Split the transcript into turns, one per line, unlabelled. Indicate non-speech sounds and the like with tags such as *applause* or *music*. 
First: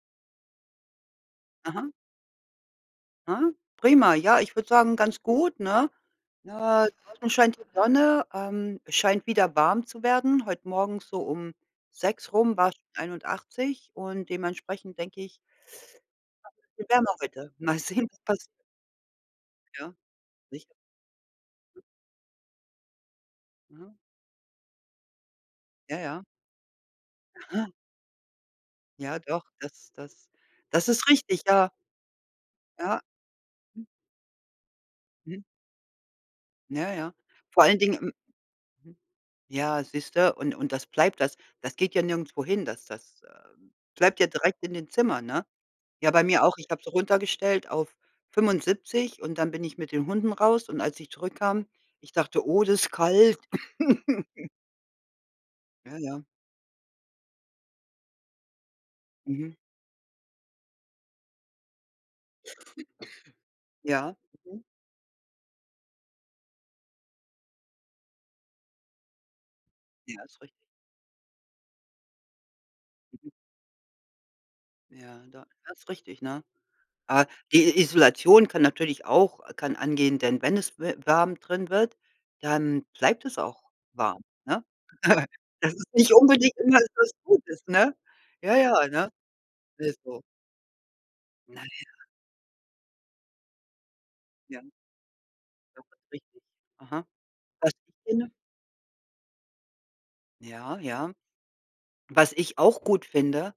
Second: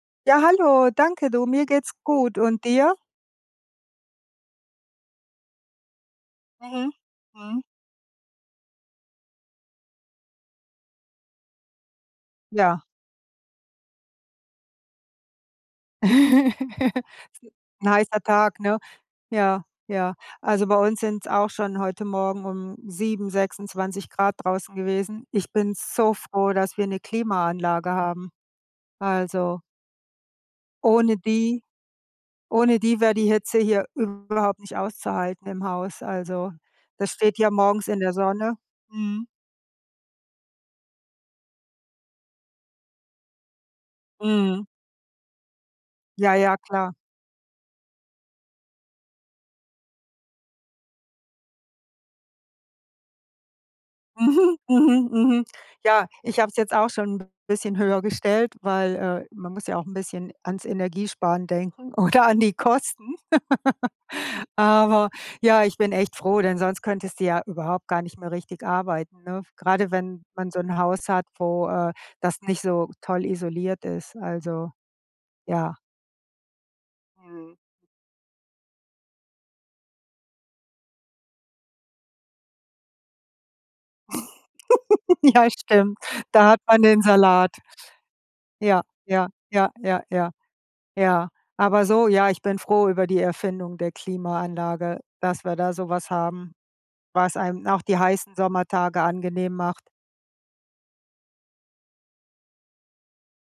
Ja, hallo, danke du. Mir
Aha.
geht's gut und dir?
Ah, prima, ja, ich würde sagen, ganz gut, ne? Äh,
Mhm,
draußen scheint die
mhm.
Sonne, ähm, scheint wieder warm zu werden. Heute morgens so um 6 rum war's
Ja.
schon 81 und dementsprechend denke ich *unintelligible* wird
*chuckles*
wärmer heute. Mal
'N
sehen,
heißer
pass
Tag, ne? Ja,
Ja.
ja. Also
Nicht?
bei uns sind's auch schon heute Morgen um 7,
Aha.
26 C draußen gewesen. Ich bin
Ja,
so
ja.
froh, dass wir 'ne
Aha.
Klimaanlage haben.
Ja, doch,
Also
das das das ist
ohne
richtig,
die
ja.
ohne die
Ja.
wäre die Hitze hier überhaupt nicht
Mhm.
auszuhalten im Haus. Also,
Ja,
das
ja.
steht ja
Vor allen
morgens
Dingen
in
m
der Sonne,
mhm.
mhm.
Ja, siehst du, und und das bleibt, das das geht ja nirgendwo hin, das das, ähm, bleibt ja direkt
Mhm.
in den Zimmern, ne? Ja, bei
Ja,
mir auch,
ja,
ich hab so
klar.
runtergestellt auf 75 und dann bin ich mit den Hunden raus und als ich zurückkam ich dachte: „Oh, das ist kalt.“ *chuckles*
Mhm, mhm, mhm.
Ja,
Ja,
ja.
ich habe es jetzt auch schon 'n bisschen höher gestellt, weil, äh, man
Mhm.
muss ja auch 'n bisschen ans Energiesparen denken oder an die Kosten.
*coughs* Ja,
*laughs*
mhm.
Aber, ja, ich bin echt froh, denn sonst könntest du ja überhaupt gar nicht mehr richtig arbeiten, ne? Grade wenn
Ja, ist richtig.
man so 'n Haus hat, wo äh, das nicht so toll
Mhm.
isoliert ist, also,
Ja, do
ja.
das ist richtig, ne? Äh,
Mhm.
die I Isolation kann natürlich auch kann angehen, denn wenn es we warm drin wird, dann bleibt es auch warm, ne?
*giggles*
*chuckles*
Ja,
Das ist
stimmt.
nicht
Da
unbedingt
hat
immer
man den
etwas
Salat.
gutes, ne? Ja,
Ja,
ja, ne?
ja, ja,
Ist
ja,
so.
ja. Ja,
Na
aber
ja.
so ja, ich bin froh über die Erfindung der
Ja.
Klimaanlage, dass wir da
Das
so was
ist richtig.
haben,
Aha.
was einem auch die
*unintelligible*
heißen Sommertage angenehm macht.
Ja, ja. Was ich auch gut finde